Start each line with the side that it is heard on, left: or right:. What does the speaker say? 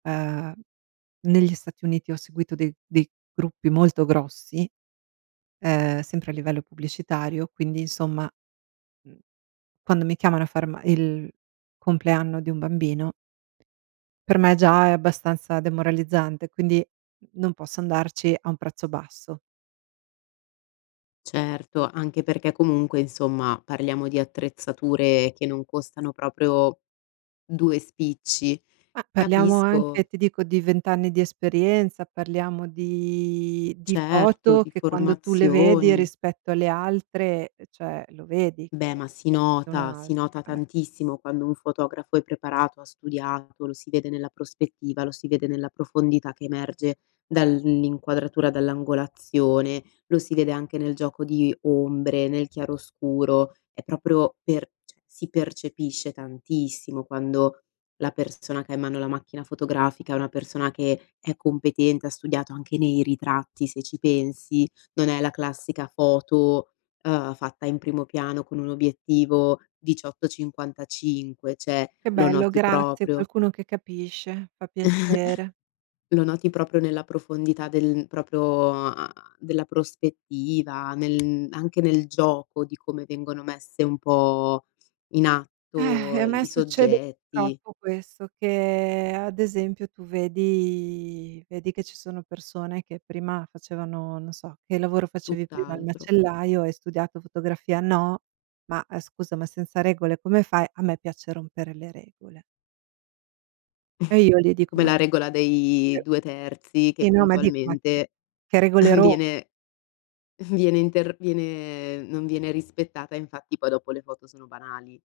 right: Uhm, negli Stati Uniti ho seguito dei dei gruppi molto grossi, ehm, sempre a livello pubblicitario, quindi insomma, mhmm, quando mi chiamano a far ma il compleanno di un bambino per me già è abbastanza demoralizzante, quindi, n non posso andarci a un prezzo basso.
left: Certo, anche perché comunque, insomma, parliamo di attrezzature che non costano proprio 2 spicci.
right: Ma parliamo anche,
left: Capisco
right: ti dico, di 20 anni di esperienza, parliamo di di
left: Certo,
right: foto
left: di
right: che quando tu le vedi
left: formazioni.
right: rispetto alle altre, cioè, lo vedi
left: Beh,
right: che
left: ma si
right: [unintelligible] un
left: nota,
right: altro,
left: si nota
right: eh.
left: tantissimo quando un fotografo è preparato, ha studiato, lo si vede nella prospettiva, lo si vede nella profondità che emerge dall'in inquadratura, dall'angolazione, lo si vede anche nel gioco di ombre, nel chiaroscuro, è proprio per cioè, si percepisce tantissimo quando la persona che ha in mano la macchina fotografica è una persona che è competente, ha studiato. Anche nei ritratti, se ci pensi, non è la classica foto, uhm, fatta in primo piano con un obiettivo 18 55, cioè,
right: Che
left: lo
right: bello,
left: noti
right: grazie.
left: proprio.
right: Qualcuno che capisce, fa piacere.
left: Lo noti proprio nella profondità del proprio, uhm, della prospettiva, nel anche nel gioco di come vengono messe un po' in
right: Eh,
left: atto
right: e a me
left: i
right: succede
left: soggetti.
right: purtroppo questo: che ad esempio, tu vedi vedi che ci sono persone che prima facevano, non so: "Che lavoro facevi prima?" "Il
left: Tutt'altro.
right: macellaio." "E hai studiato fotografia?" "No." "Ma scusa, ma senza regole come fai?" "A me piace rompere le regole." E io gli dico:
left: Come
right: "Ma
left: la
right: che"
left: regola dei
right: [unintelligible]
left: 2/3 che
right: sì, no, ma dico: "Ma che
left: puntualmente
right: che regole ro"
left: viene viene inter viene non viene rispettata, infatti poi dopo le foto sono banali.